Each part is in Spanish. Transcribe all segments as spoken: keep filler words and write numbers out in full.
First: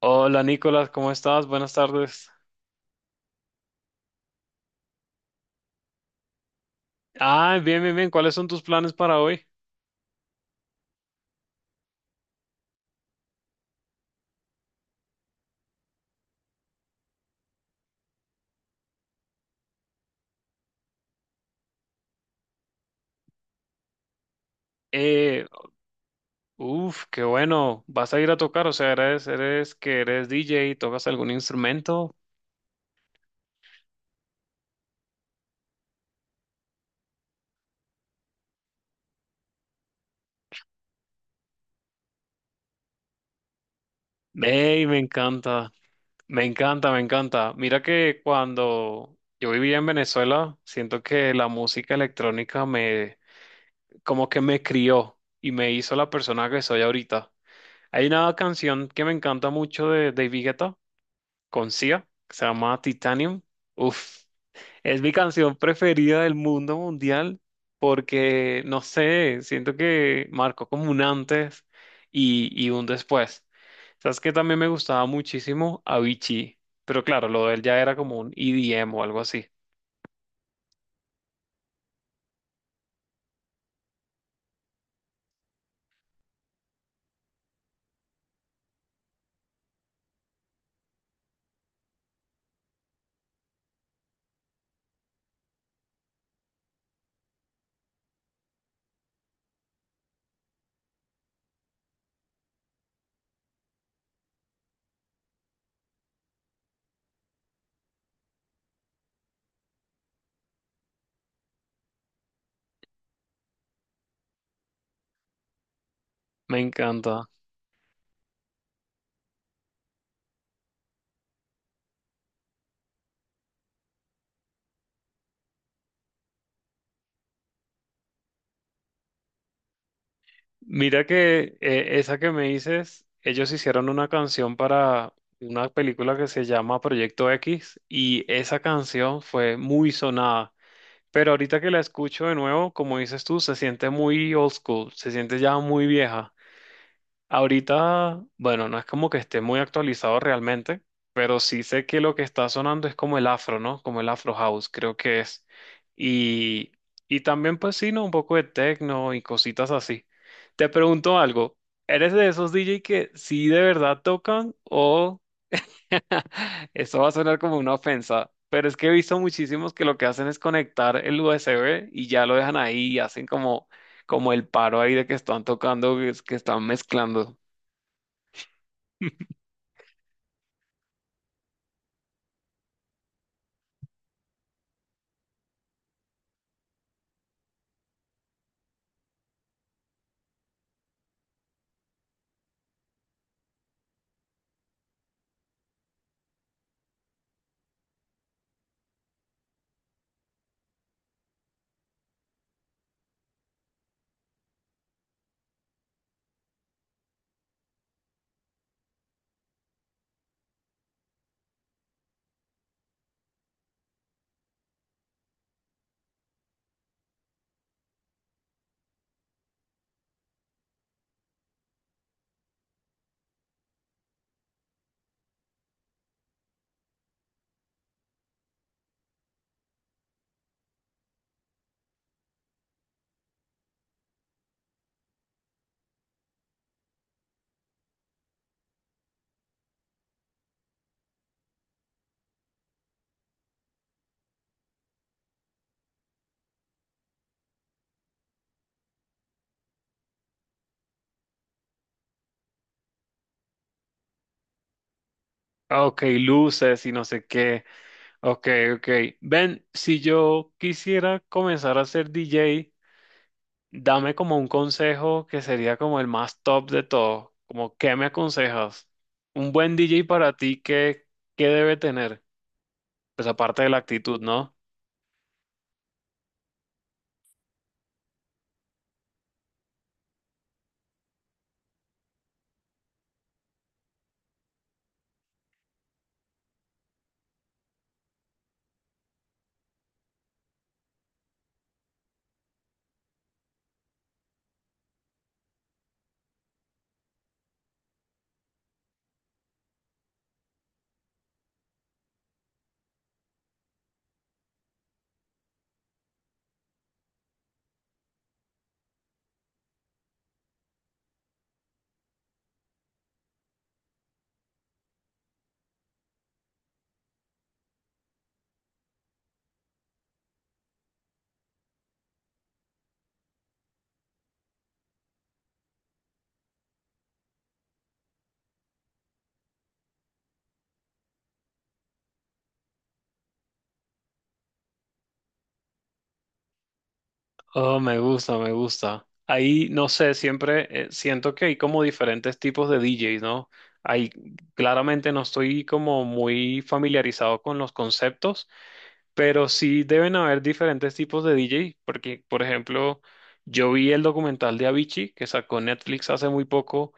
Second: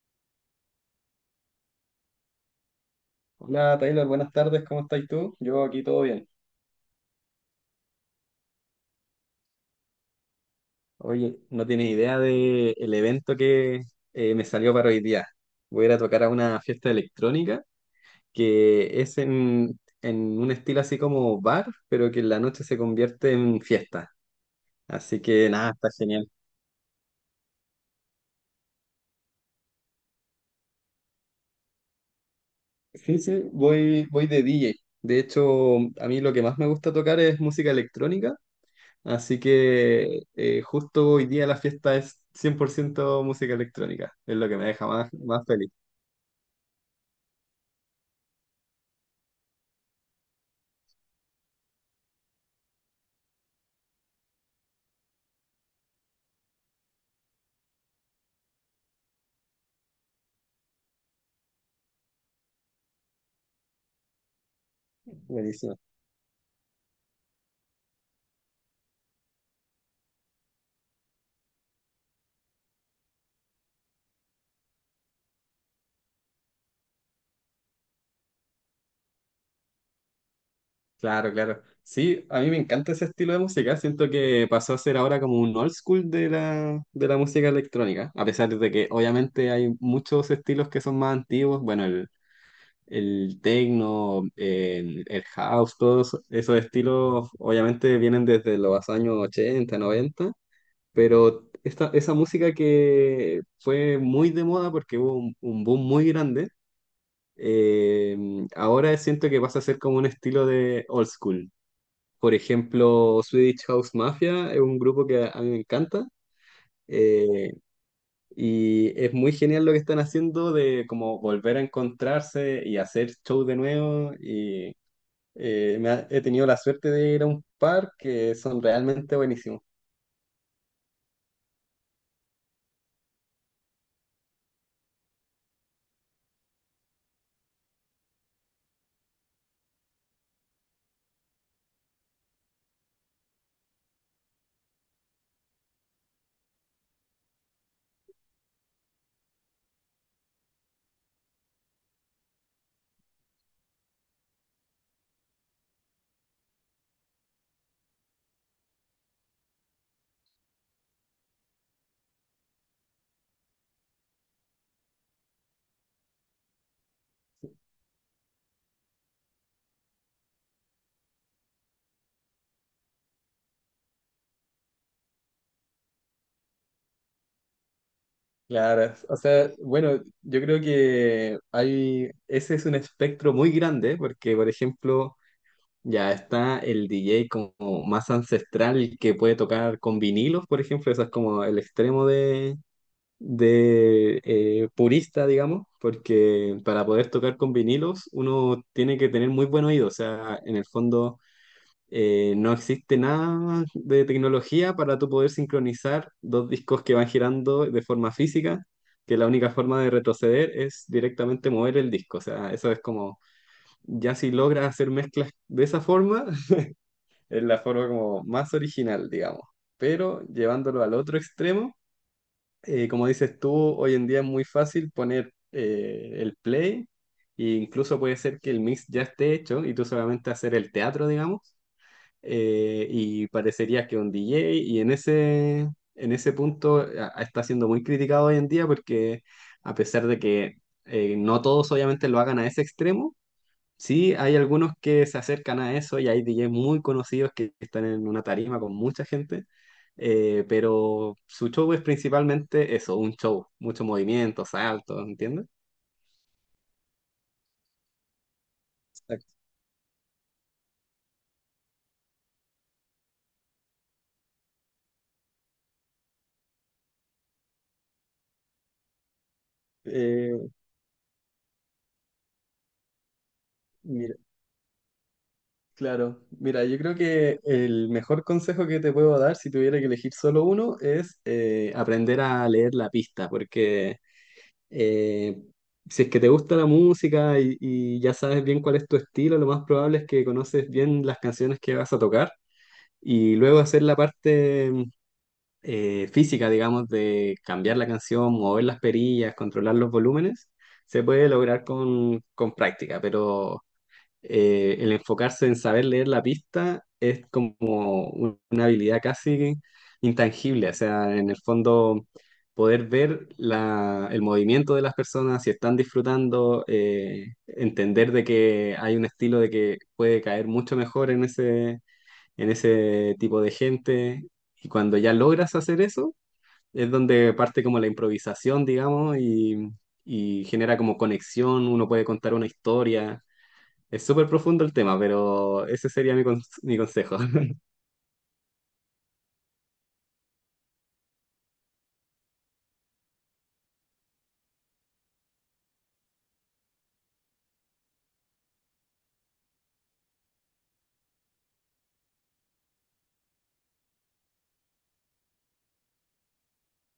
Hola Nicolás, ¿cómo estás? Buenas tardes. Hola Taylor, buenas tardes, ¿cómo estás tú? Yo aquí todo bien. Ah, bien, bien, bien. ¿Cuáles son tus planes para hoy? Oye, no tienes idea de el evento que eh, me salió para hoy día. Voy a ir a tocar a una fiesta electrónica que es en, en un estilo así como bar, pero que en la noche se convierte en fiesta. Así Eh, que nada, está genial. uf, qué bueno. ¿Vas a ir a tocar? O sea, eres, eres que eres D J, ¿tocas algún instrumento? Sí, sí, voy, voy de D J. De hecho, a mí lo que más me gusta tocar es música electrónica. Así que eh, justo hoy día la fiesta es cien por ciento música electrónica, es lo que me Ey, deja me más, más feliz. encanta, me encanta, me encanta. Mira que cuando yo vivía en Venezuela, siento que la música electrónica me, como que me crió y me hizo la persona que soy ahorita. Hay una canción que me encanta mucho de David Guetta con Sia, que se llama Titanium. Uf, es mi canción Buenísimo. preferida del mundo mundial porque, no sé, siento que marcó como un antes y, y un después. Sabes que también me gustaba muchísimo Avicii, pero claro, lo de él ya era como un E D M o algo así. Claro, claro. Sí, a mí me encanta ese estilo de música, siento que pasó a ser ahora como un old school de la, de la música electrónica, a pesar de que obviamente hay muchos estilos que son más antiguos, bueno, el, el techno, el, el house, todos esos estilos obviamente vienen desde los años ochenta, noventa. Pero esta, esa música que fue muy de moda porque hubo un, un boom muy grande. eh, Ahora siento que pasa a ser como un estilo de old school. Por ejemplo, Swedish House Mafia es un grupo que a mí me encanta. Me encanta. Eh, y es muy genial lo que están haciendo de como volver a encontrarse y hacer show de nuevo y eh, me ha- he tenido la suerte de ir a un par que son realmente buenísimos. Mira que eh, esa que me dices, ellos hicieron una canción para una película que se llama Proyecto X y esa canción fue muy sonada. Pero ahorita que la escucho de nuevo, como dices tú, se siente muy old school, se siente ya muy vieja. Ahorita, bueno, no es como que esté muy actualizado realmente, pero sí sé que lo que está sonando es como el afro, ¿no? Como el afro house, creo que es. Y, y también, pues sí, ¿no? Un poco de techno y cositas así. Te pregunto algo, ¿eres de esos D J que sí de verdad tocan o eso va a sonar como una ofensa, pero es que he visto muchísimos que lo que hacen es conectar el U S B y ya lo dejan ahí y hacen como, como el paro ahí de que están tocando, que es- que están mezclando. Claro, o sea, bueno, yo creo que hay, ese es un espectro muy grande, porque por ejemplo, ya está el D J como más ancestral que puede tocar con vinilos, por ejemplo, eso es como el extremo de, de eh, purista, digamos, porque para poder tocar con vinilos uno tiene que tener muy buen oído, o sea, en el fondo eh, no existe nada de tecnología para tú poder sincronizar dos discos que van girando de forma física, que la única forma de retroceder es directamente mover el disco. O sea, eso es como, ya si logras hacer mezclas de esa forma, es la forma como más original, digamos. Pero llevándolo al otro extremo, eh, como dices tú, hoy en día es muy fácil poner eh, el play. E incluso puede ser que el mix ya esté hecho y tú solamente hacer el teatro, digamos. Eh, y parecería que un D J, y en ese, en ese punto a- a- está siendo muy criticado hoy en día porque a pesar de que eh, no todos obviamente lo hagan a ese extremo, sí hay algunos que se acercan a eso y hay D Js muy conocidos que están en una tarima con mucha gente, eh, pero su show es principalmente eso, un show, mucho movimiento, saltos, ¿entiendes? Ah, ok, luces y no sé qué. Ok, ok. Exacto. Ven, si yo quisiera comenzar a ser D J, dame como un consejo que sería como el más top de todo. Como, ¿qué me aconsejas? Un buen D J para Eh, ti, ¿qué, ¿qué debe tener? Pues aparte de la mira, actitud, ¿no? Claro, mira, yo creo que el mejor consejo que te puedo dar si tuviera que elegir solo uno es eh, aprender a leer la pista, porque eh, si es que te gusta la música y, y ya sabes bien cuál es tu estilo, lo más probable es que conoces bien las canciones que vas a tocar y luego hacer la parte eh, física, digamos, de cambiar la canción, mover las perillas, controlar los volúmenes, se puede lograr con, con práctica, pero eh, el enfocarse en saber leer la pista es como un- una habilidad casi intangible, o sea, en el fondo poder ver la- el movimiento de las personas, si están disfrutando, eh, entender de que hay un estilo de que puede caer mucho mejor en ese, en ese tipo de gente, y cuando ya logras hacer eso, es donde parte como la improvisación, digamos, y... y genera como conexión, uno puede contar una historia, es súper profundo el tema, pero ese sería mi, cons- mi consejo. Oh, me gusta, me gusta. Ahí, no sé, siempre eh, siento que hay como diferentes tipos de D Js, ¿no? Ahí claramente no estoy como muy familiarizado con los conceptos, pero sí deben haber diferentes tipos de D J, porque, por ejemplo, yo vi el documental de Avicii que sacó Netflix hace muy poco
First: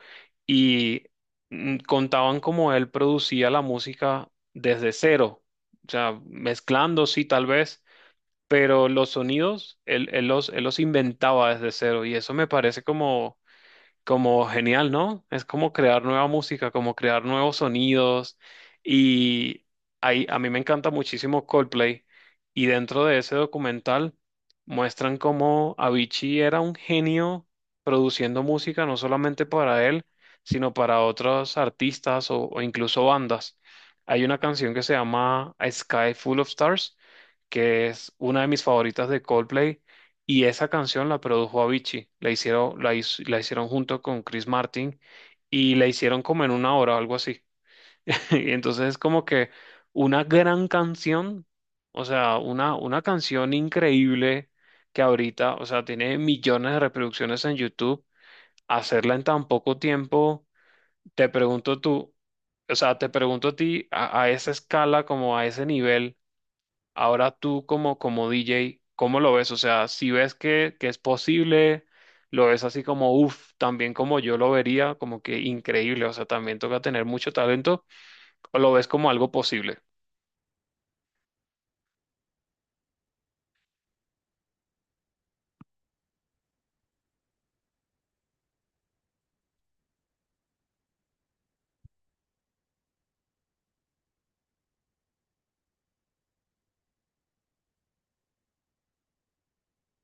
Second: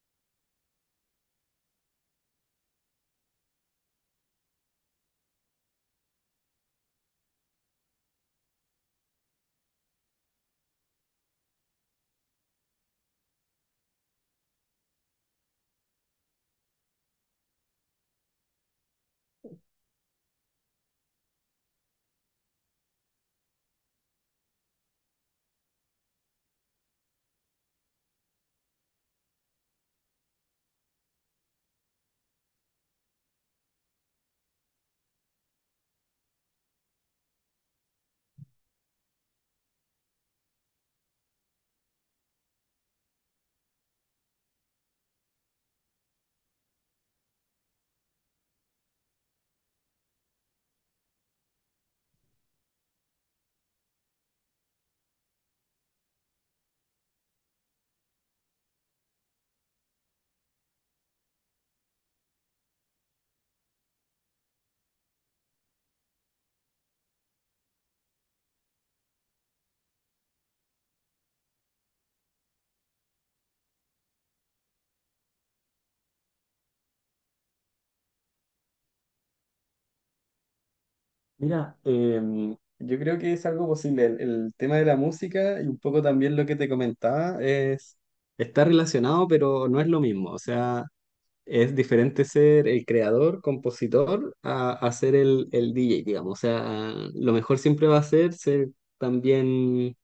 y mm, contaban cómo él producía la música desde cero, o sea, mezclando, sí, tal vez, pero los sonidos él, él los, él los inventaba desde cero y eso me parece como, como genial, ¿no? Es como crear nueva música, como crear nuevos sonidos. Y ahí, a mí me encanta muchísimo Coldplay. Y dentro de ese documental muestran cómo Avicii era un genio produciendo música, no solamente para él, sino para otros artistas o, o incluso bandas. Hay una canción que se llama A Sky Full of Stars, que es una de mis favoritas de Coldplay y esa canción la produjo Avicii, la hicieron, la, hiz- la hicieron junto con Chris Martin y la hicieron como en una hora o algo así. Y entonces es como que una gran canción, o sea, una, una canción increíble que ahorita, o sea, tiene millones de reproducciones en YouTube, hacerla en tan poco tiempo, te pregunto tú, o sea, te pregunto a ti a a esa escala, como a ese nivel. Ahora tú como, como D J, ¿cómo lo ves? O sea, si ves que, que es posible, lo ves así como, uff, también como yo lo vería, como que increíble, o sea, también toca tener mucho talento, o lo ves como algo posible. Mira, em, yo creo que es algo posible. El, el tema de la música y un poco también lo que te comentaba es, está relacionado, pero no es lo mismo. O sea, es diferente ser el creador, compositor, a, a ser el, el D J, digamos. O sea, lo mejor siempre va a ser ser también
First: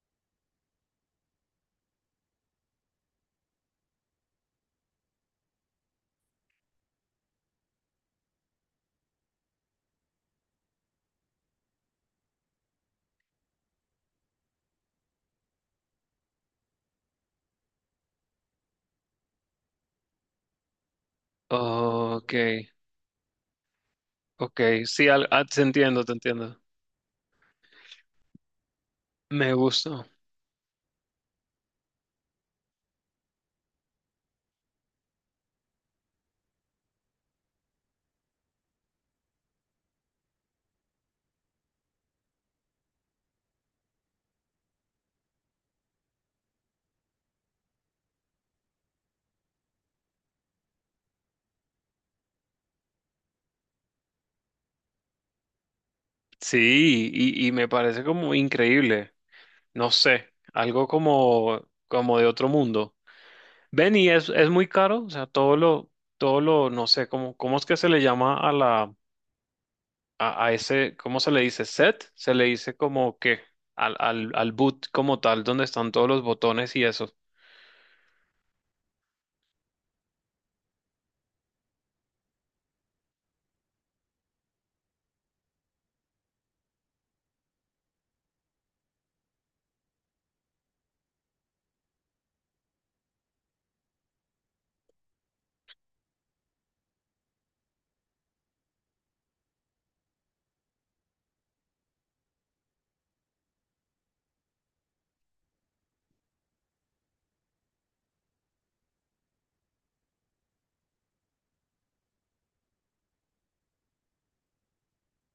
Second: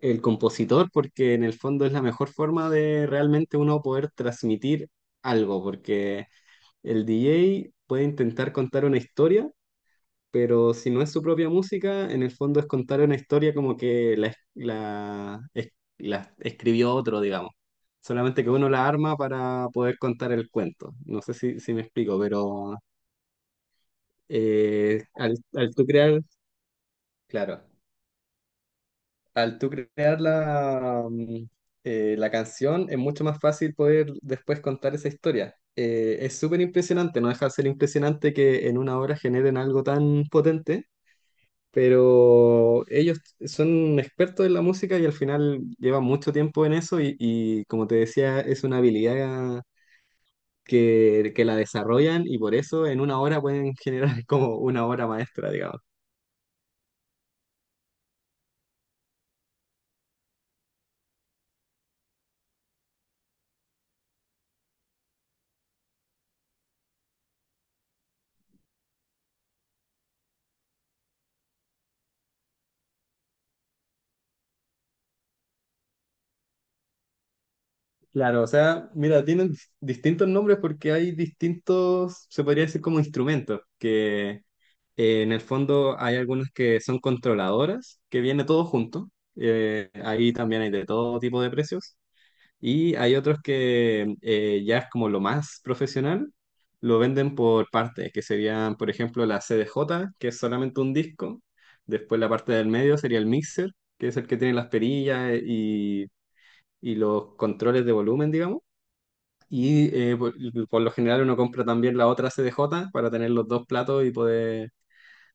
el compositor, porque en el fondo es la mejor forma de realmente uno poder transmitir algo, porque el D J puede intentar contar una historia, pero si no es su propia música, en el fondo es contar una historia como que la, es- la, es- la escribió otro, digamos. Solamente que uno la arma para poder contar el cuento. No sé si, si me explico, Ok, pero ok, eh, sí, al- al, ah, te al tú entiendo, te crear, entiendo. claro. Me Al tú gusta. crear la, mm, eh, la canción, es mucho más fácil poder después contar esa historia. Eh, es súper impresionante, no deja de ser impresionante que en una hora generen algo tan potente, pero ellos son expertos en la música y al final llevan mucho tiempo en eso y, y como te decía, es una habilidad que, que la desarrollan y por eso en una hora pueden generar como una obra maestra, digamos. Sí, y, y me parece como increíble, no sé, algo como, como de otro mundo. Ven, y es, es muy caro, o sea, todo lo, todo lo, no sé, cómo, cómo es que se le llama a la a, a ese, ¿cómo se le dice? Set, se le dice como que al, al, al boot como tal, donde están todos los botones y eso. Claro, o sea, mira, tienen dis- distintos nombres porque hay distintos, se podría decir como instrumentos, que eh, en el fondo hay algunas que son controladoras, que viene todo junto. Eh, ahí también hay de todo tipo de precios, y hay otros que eh, ya es como lo más profesional, lo venden por partes, que serían, por ejemplo, la C D J que es solamente un disco, después la parte del medio sería el mixer, que es el que tiene las perillas eh, y y los controles de volumen, digamos. Y eh, por, por lo general uno compra también la otra C D J para tener los dos platos y poder,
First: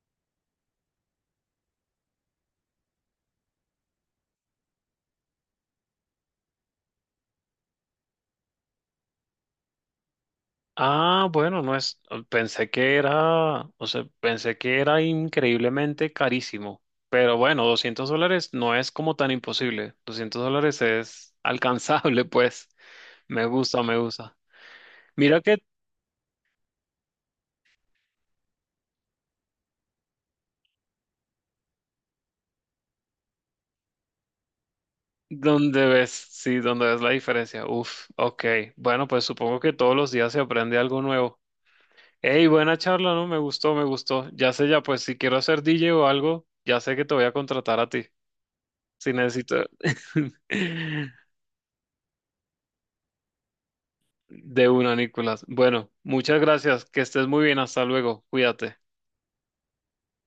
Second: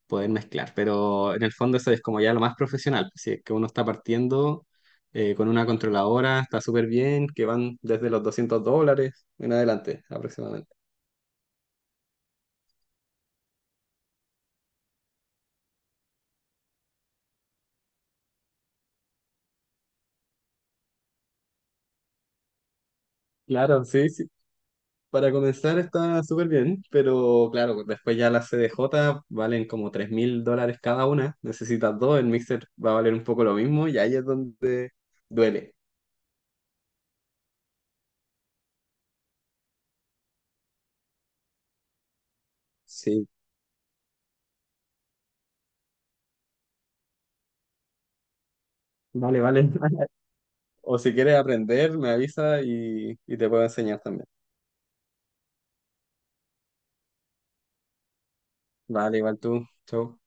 poder mezclar. Pero en el fondo eso es como ya lo más profesional. Si es que uno está partiendo eh, con una controladora, está súper bien, que van desde los doscientos dólares en adelante aproximadamente. Ah, bueno, no es, pensé que era, o sea, pensé que era increíblemente carísimo, pero bueno, doscientos dólares no es como tan imposible, doscientos dólares es alcanzable, pues, me gusta, Claro, me sí, sí. gusta. Para Mira que comenzar está súper bien, pero claro, después ya las C D J valen como tres mil dólares cada una. Necesitas dos, el mixer va a valer un poco lo mismo y ahí es donde duele. donde ves, sí, donde ves la diferencia, uf, ok, bueno, pues supongo que todos los días se aprende algo nuevo. Hey, buena charla, ¿no? Sí, Me gustó, me gustó. Ya sé, ya pues si quiero ser D J o algo, ya sé que te voy a contratar a ti. Si vale, vale. necesito O si quieres aprender, me avisa y, y te puedo enseñar también. de una, Nicolás. Bueno, muchas gracias. Que estés muy bien. Hasta luego. Cuídate. Vale, igual tú. Chau.